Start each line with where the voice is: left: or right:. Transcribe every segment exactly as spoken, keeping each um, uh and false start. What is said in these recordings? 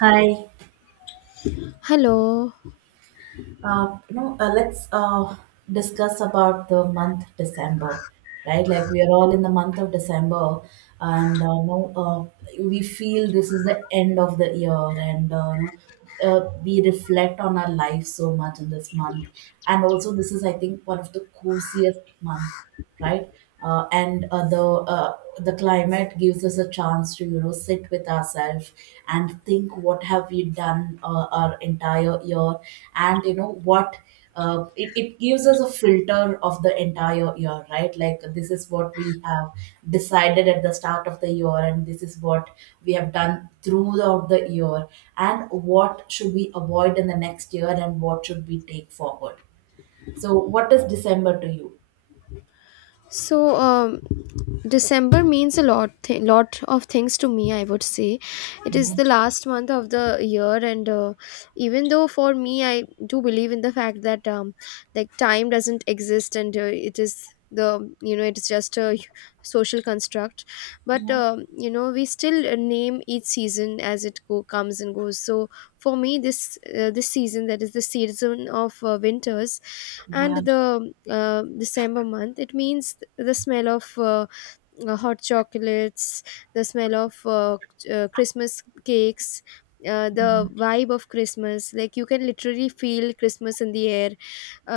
right: Hi.
left: Hello.
right: Uh, you know, uh, let's uh, discuss about the month December, right? Like we are all in the month of December, and uh, no, uh, we feel this is the end of the year, and uh, no, uh, we reflect on our life so much in this month, and also this is, I think, one of the coziest month, right? Uh, and uh, the uh, the climate gives us a chance to you know sit with ourselves and think what have we done uh, our entire year, and you know what. Uh, it, it gives us a filter of the entire year, right? Like, this is what we have decided at the start of the year, and this is what we have done throughout the year, and what should we avoid in the next year, and what should we take forward. So, what is December to you?
left: So, um, December means a lot, th- lot of things to me. I would say, it is the last month of the year, and uh, even though for me, I do believe in the fact that um, like time doesn't exist, and uh, it is the you know it is just a social construct. But
right: Yeah.
left: um, you know we still uh, name each season as it go- comes and goes. So for me, this uh, this season that is the season of uh, winters, and
right: Yeah,
left: the uh, december month, it means the smell of uh, uh, hot chocolates, the smell of uh, ch- uh, christmas cakes, uh, the vibe of christmas. Like you can literally feel christmas in the air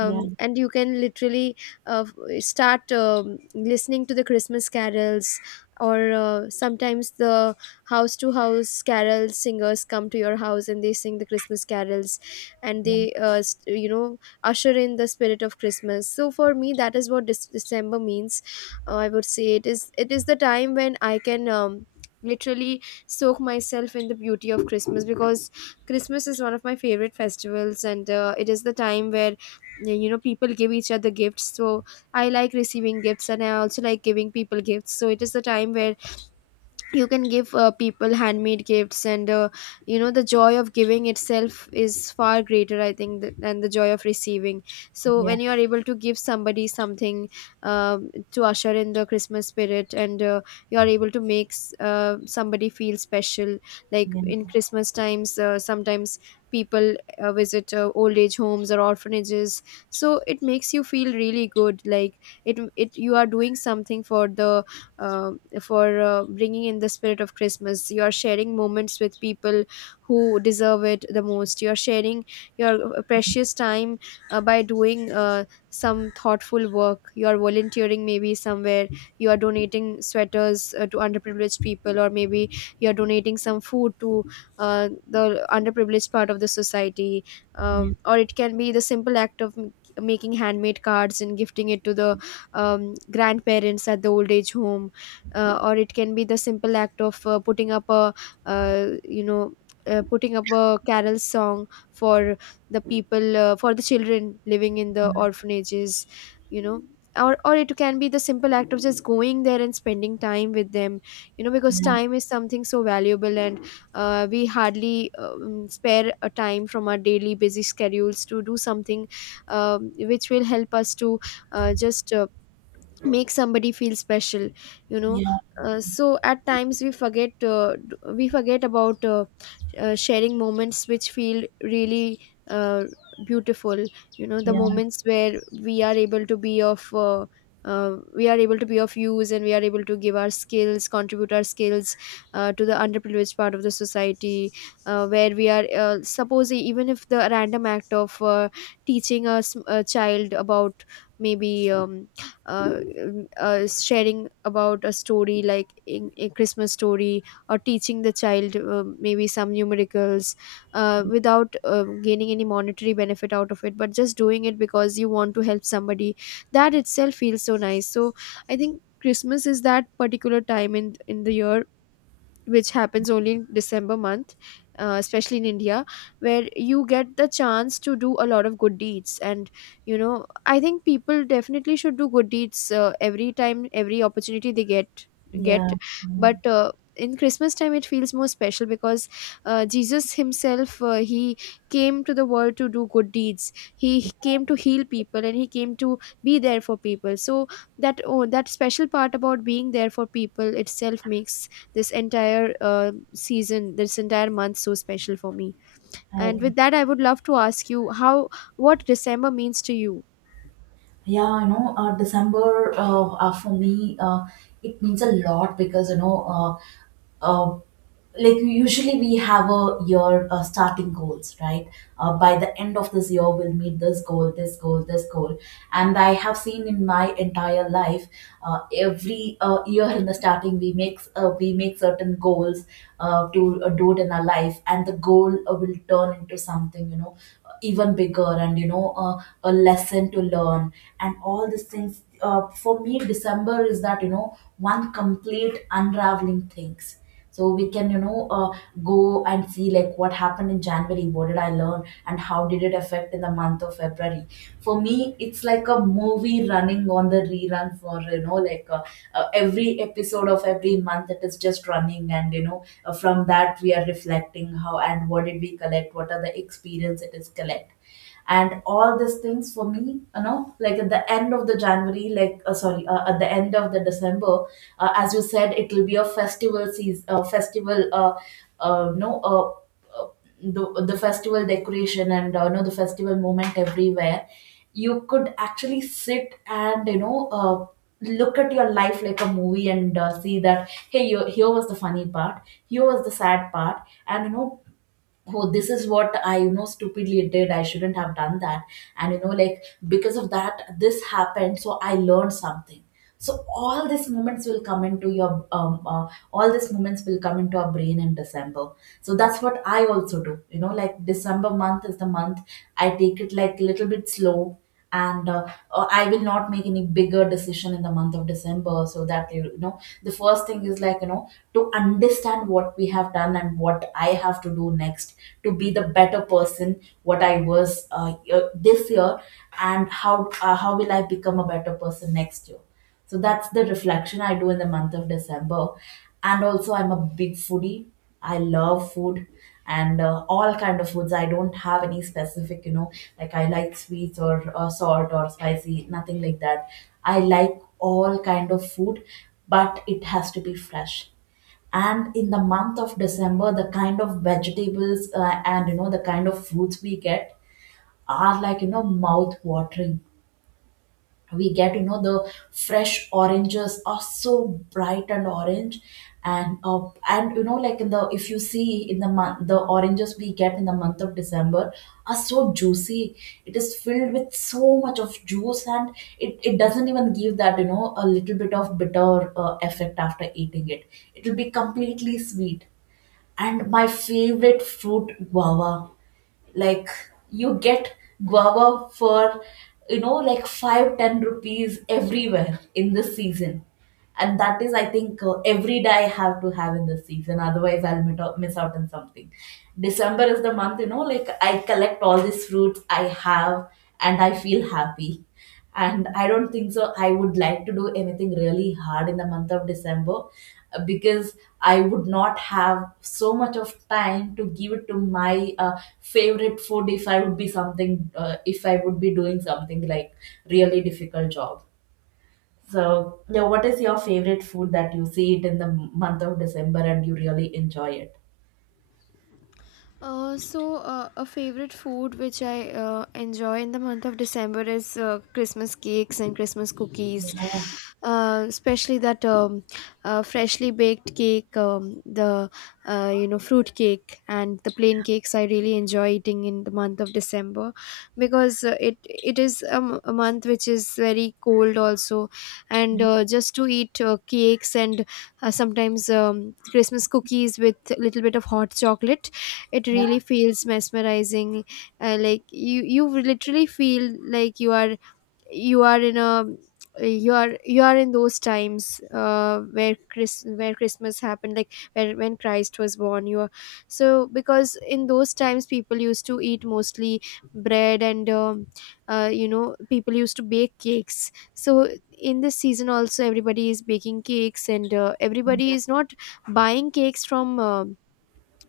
right: yeah,
left: and you can literally uh, f- start um, listening to the christmas carols. Or uh, sometimes the house to house carol singers come to your house and they sing the christmas carols, and
right: yeah,
left: they uh, st- you know usher in the spirit of christmas. So for me, that is what Dec- december means. uh, I would say it is it is the time when I can um, literally soak myself in the beauty of christmas, because christmas is one of my favorite festivals, and uh, it is the time where, yeah, you know, people give each other gifts. So I like receiving gifts, and I also like giving people gifts, so it is the time where you can give uh, people handmade gifts. And uh, you know the joy of giving itself is far greater, I think, th- than the joy of receiving. So
right: yeah, yeah,
left: when you are able to give somebody something um, to usher in the christmas spirit, and uh, you are able to make s- uh, somebody feel special, like
right: yeah,
left: in christmas times, uh, sometimes people uh, visit uh, old age homes or orphanages, so it makes you feel really good. Like it it you are doing something for the uh, for uh, bringing in the spirit of Christmas. You are sharing moments with people who deserve it the most. You are sharing your uh, precious time, uh, by doing uh, some thoughtful work. You are volunteering maybe somewhere. You are donating sweaters uh, to underprivileged people, or maybe you are donating some food to uh, the underprivileged part of the society. Um, or it can be the simple act of m- making handmade cards and gifting it to the um, grandparents at the old age home. Uh, or it can be the simple act of uh, putting up a uh, you know uh, putting up a carol song for the people, uh, for the children living in the orphanages, you know. Or, or it can be the simple act of just going there and spending time with them, you know, because time is something so valuable, and uh, we hardly um, spare a time from our daily busy schedules to do something um, which will help us to uh, just uh, make somebody feel special, you know.
right: yeah,
left: Uh, so at times we forget uh, d- we forget about uh, uh, sharing moments which feel really uh, beautiful, you know, the
right: yeah,
left: moments where we are able to be of uh, uh, we are able to be of use, and we are able to give our skills, contribute our skills uh, to the underprivileged part of the society, uh, where we are uh, suppose, even if the random act of uh, teaching a, s- a child about maybe um, uh, um, uh, sharing about a story like in a christmas story, or teaching the child, uh, maybe some numericals, uh, without uh, gaining any monetary benefit out of it, but just doing it because you want to help somebody, that itself feels so nice. So I think christmas is that particular time in in the year which happens only in December month, uh, especially in India, where you get the chance to do a lot of good deeds. And, you know, I think people definitely should do good deeds uh, every time, every opportunity they get. get
right: yeah. Mm,
left: But uh, in christmas time it feels more special because uh, jesus himself uh, he came to the world to do good deeds. He came to heal people, and he came to be there for people. So that oh, that special part about being there for people itself makes this entire uh, season, this entire month so special for me.
right: I
left: And
right: agree.
left: with that, I would love to ask you how, what December means to you.
right: Yeah, you know, uh, December uh, uh, for me, uh, it means a lot because you know, uh, uh, like usually we have a year uh, starting goals, right. Uh, by the end of this year we'll meet this goal this goal this goal, and I have seen in my entire life, uh, every uh, year in the starting we make uh, we make certain goals uh, to uh, do it in our life, and the goal uh, will turn into something, you know even bigger, and you know uh, a lesson to learn and all these things. Uh, for me December is that, you know one complete unraveling things, so we can you know uh, go and see like what happened in January, what did I learn and how did it affect in the month of February. For me it's like a movie running on the rerun, for you know like uh, uh, every episode of every month it is just running, and you know uh, from that we are reflecting how and what did we collect, what are the experience it is collect, and all these things for me, you know like at the end of the January, like uh, sorry, uh, at the end of the December, uh, as you said, it will be a festival season, uh, festival, uh, uh, no, uh, uh, the, the festival decoration, and uh, no, the festival moment everywhere. You could actually sit and you know uh, look at your life like a movie and uh, see that, hey, you, here was the funny part, here was the sad part, and you know oh, this is what I you know stupidly did. I shouldn't have done that, and you know like because of that this happened, so I learned something. So all these moments will come into your um, uh, all these moments will come into our brain in December. So that's what I also do. You know like December month is the month I take it like a little bit slow, and uh, uh, I will not make any bigger decision in the month of December, so that you know the first thing is like, you know to understand what we have done and what I have to do next, to be the better person what I was uh, uh, this year, and how uh, how will I become a better person next year. So that's the reflection I do in the month of December. And also, I'm a big foodie. I love food and uh, all kind of foods. I don't have any specific, you know, like I like sweets or uh, salt or spicy, nothing like that. I like all kind of food, but it has to be fresh, and in the month of December the kind of vegetables, uh, and you know the kind of fruits we get are like, you know mouth watering. We get, you know the fresh oranges are so bright and orange, and uh, and you know like in the if you see in the month the oranges we get in the month of December are so juicy. It is filled with so much of juice, and it, it doesn't even give that, you know a little bit of bitter uh, effect after eating it. It will be completely sweet. And my favorite fruit, guava, like you get guava for you know like five ten rupees everywhere in this season. And that is, I think, uh, every day I have to have in this season, otherwise I'll mit- out- miss out on something. December is the month, you know like I collect all these fruits I have, and I feel happy. And I don't think so I would like to do anything really hard in the month of December, uh, because I would not have so much of time to give it to my uh, favorite food if I would be something uh, if I would be doing something like really difficult job. So yeah, what is your favorite food that you see it in the month of December and you really enjoy it?
left: Uh, so uh, a favorite food which I uh, enjoy in the month of December is uh, Christmas cakes and Christmas cookies, uh, especially that um, uh, freshly baked cake, um, the uh, you know fruit cake and the plain cakes. I really enjoy eating in the month of December, because uh, it it is a, m- a month which is very cold also, and uh, just to eat uh, cakes and uh, sometimes um, Christmas cookies with a little bit of hot chocolate, it
right: Yeah,
left: really feels mesmerizing. Uh, like you you literally feel like you are you are in a you are you are in those times uh, where Chris where Christmas happened, like where, when Christ was born, you are. So because in those times people used to eat mostly bread, and um, uh, you know people used to bake cakes. So in this season also everybody is baking cakes, and uh, everybody is not buying cakes from uh,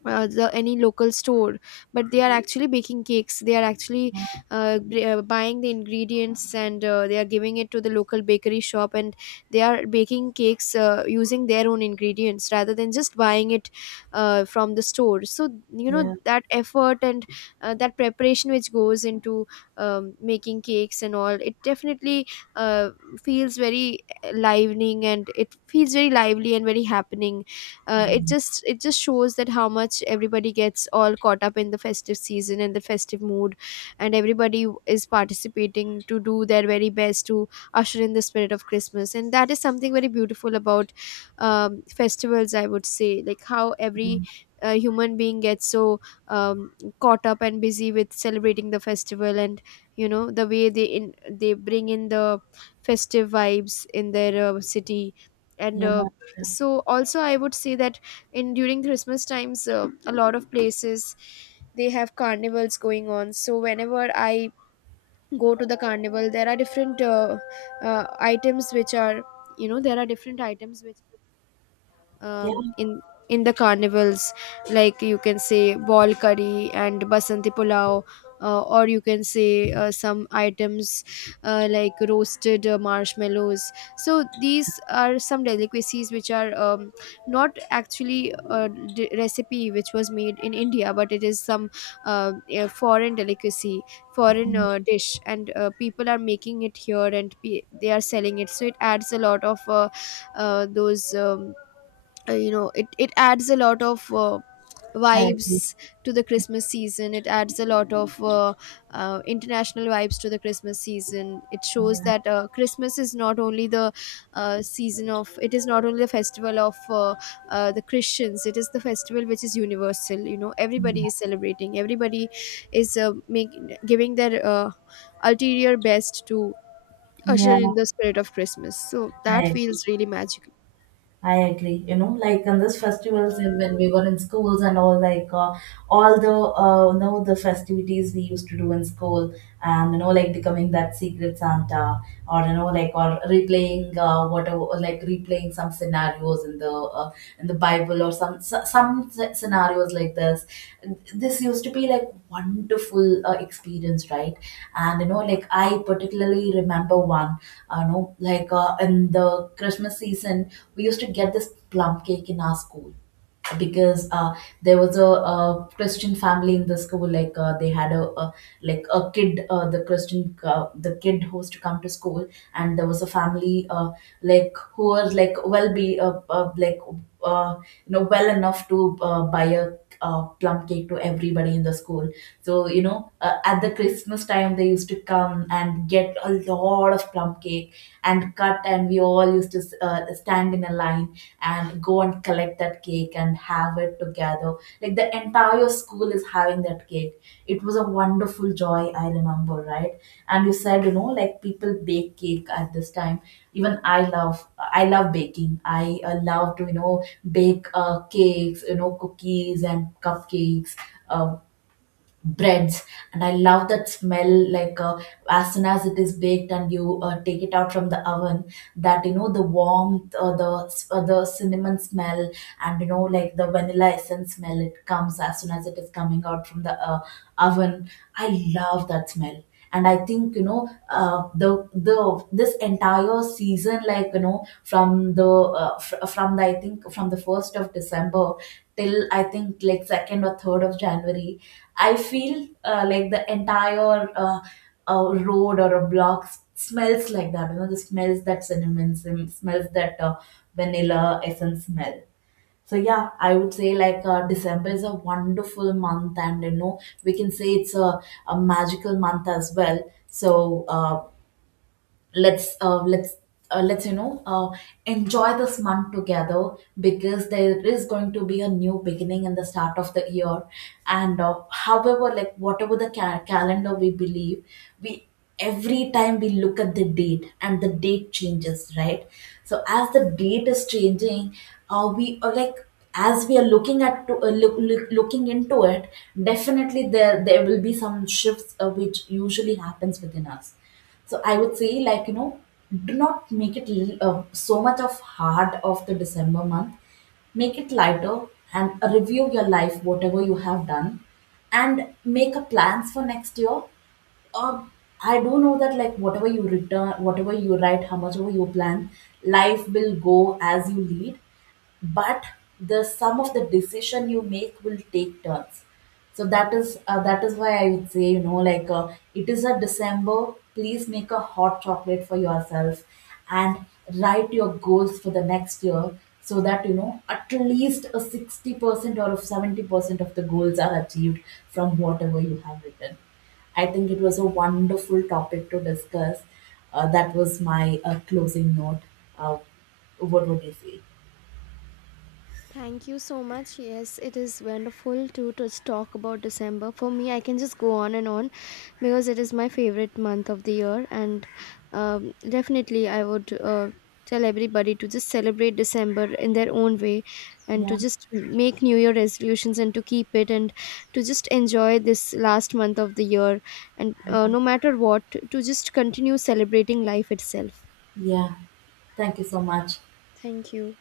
left: uh, the any local store, but they are actually baking cakes. They are actually uh, b- uh, buying the ingredients, and uh, they are giving it to the local bakery shop, and they are baking cakes uh, using their own ingredients rather than just buying it uh, from the store. So you
right: yeah,
left: know, that effort and uh, that preparation which goes into um, making cakes and all, it definitely uh, feels very livening, and it feels very lively and very happening. Uh, it just it just shows that how much everybody gets all caught up in the festive season and the festive mood, and everybody is participating to do their very best to usher in the spirit of christmas. And that is something very beautiful about um, festivals, I would say. Like how
right: yeah,
left: every uh, human being gets so um, caught up and busy with celebrating the festival, and you know the way they in, they bring in the festive vibes in their uh, city. And uh,
right: yeah,
left: so also I would say that in during christmas times, uh, a lot of places they have carnivals going on. So whenever I go to the carnival, there are different uh, uh, items which are, you know, there are different items which
right: yeah,
left: um, in in the carnivals, like you can say ball curry and basanti pulao, uh, or you can say uh, some items, uh, like roasted uh, marshmallows. So these are some delicacies which are, um, not actually a d- recipe which was made in india, but it is some uh, a foreign delicacy, foreign uh, dish, and uh, people are making it here and pe- they are selling it. So it adds a lot of uh, uh, those um, uh, you know it, it adds a lot of uh,
right: I agree.
left: vibes to the christmas season. It adds a lot of uh, uh, international vibes to the christmas season. It shows
right: Yeah,
left: that uh, christmas is not only the uh, season of, it is not only the festival of uh, uh, the christians. It is the festival which is universal. You know,
right: yeah,
left: everybody is celebrating, everybody is uh, making, giving their uh, ulterior best to usher
right: yeah,
left: in the spirit of christmas. So
right: I
left: that
right: agree.
left: feels really magical.
right: I agree. You know, like in this festivals, and when we were in schools and all, like uh, all the uh, you know the festivities we used to do in school, and you know, like becoming that secret Santa, or you know, like or replaying uh, whatever, like replaying some scenarios in the uh, in the Bible, or some so- some sce- scenarios like this. This used to be like wonderful uh, experience, right? And you know, like I particularly remember one. I know, like uh, in the Christmas season, we used to get this plum cake in our school, because uh, there was a, uh Christian family in the school. Like uh, they had a, a like a kid, uh, the Christian uh, the kid who used to come to school, and there was a family uh, like who was like well be uh, uh, like uh, you know well enough to uh, buy a uh, plum cake to everybody in the school. So, you know, uh, at the Christmas time, they used to come and get a lot of plum cake, and cut, and we all used to uh, stand in a line and go and collect that cake and have it together. Like the entire school is having that cake. It was a wonderful joy, I remember, right? And you said, you know, like people bake cake at this time. Even I love, I love baking. I uh, love to, you know, bake uh, cakes, you know, cookies and cupcakes, uh, breads, and I love that smell, like uh, as soon as it is baked and you uh, take it out from the oven, that, you know the warmth, or the uh, the cinnamon smell, and you know like the vanilla essence smell, it comes as soon as it is coming out from the uh, oven. I love that smell. And I think you know uh, the the this entire season, like you know from the uh, fr- from the I think from the first of December, till, I think, like second or third of January, I feel uh, like the entire uh, uh, road or a block s- smells like that, you know the smells, that cinnamon, sim- smells, that uh, vanilla essence smell. So yeah, I would say like uh, December is a wonderful month, and you know we can say it's a, a magical month as well. So uh, let's uh, let's uh, let's you know uh, enjoy this month together, because there is going to be a new beginning in the start of the year, and uh, however, like whatever the ca- calendar we believe, we every time we look at the date, and the date changes, right? So as the date is changing, uh, we are like, as we are looking at to, uh, look, look, looking into it, definitely there there will be some shifts, uh, which usually happens within us. So I would say like, you know do not make it l- uh, so much of hard of the December month, make it lighter, and review your life, whatever you have done, and make a plans for next year. um, I do know that like whatever you return, whatever you write, how much ever you plan, life will go as you lead, but the sum of the decision you make will take turns. So that is uh, that is why I would say, you know like, uh, it is a December, please make a hot chocolate for yourself and write your goals for the next year, so that you know at least a sixty percent or a seventy percent of the goals are achieved from whatever you have written. I think it was a wonderful topic to discuss. Uh, that was my uh, closing note. uh, what would you say?
left: Thank you so much. Yes, it is wonderful to just talk about December. For me, I can just go on and on because it is my favorite month of the year, and um, definitely I would uh, tell everybody to just celebrate December in their own way, and to
right: Yeah.
left: just make New Year resolutions and to keep it, and to just enjoy this last month of the year, and uh, no matter what, to just continue celebrating life itself.
right: Yeah. Thank you so much.
left: Thank you.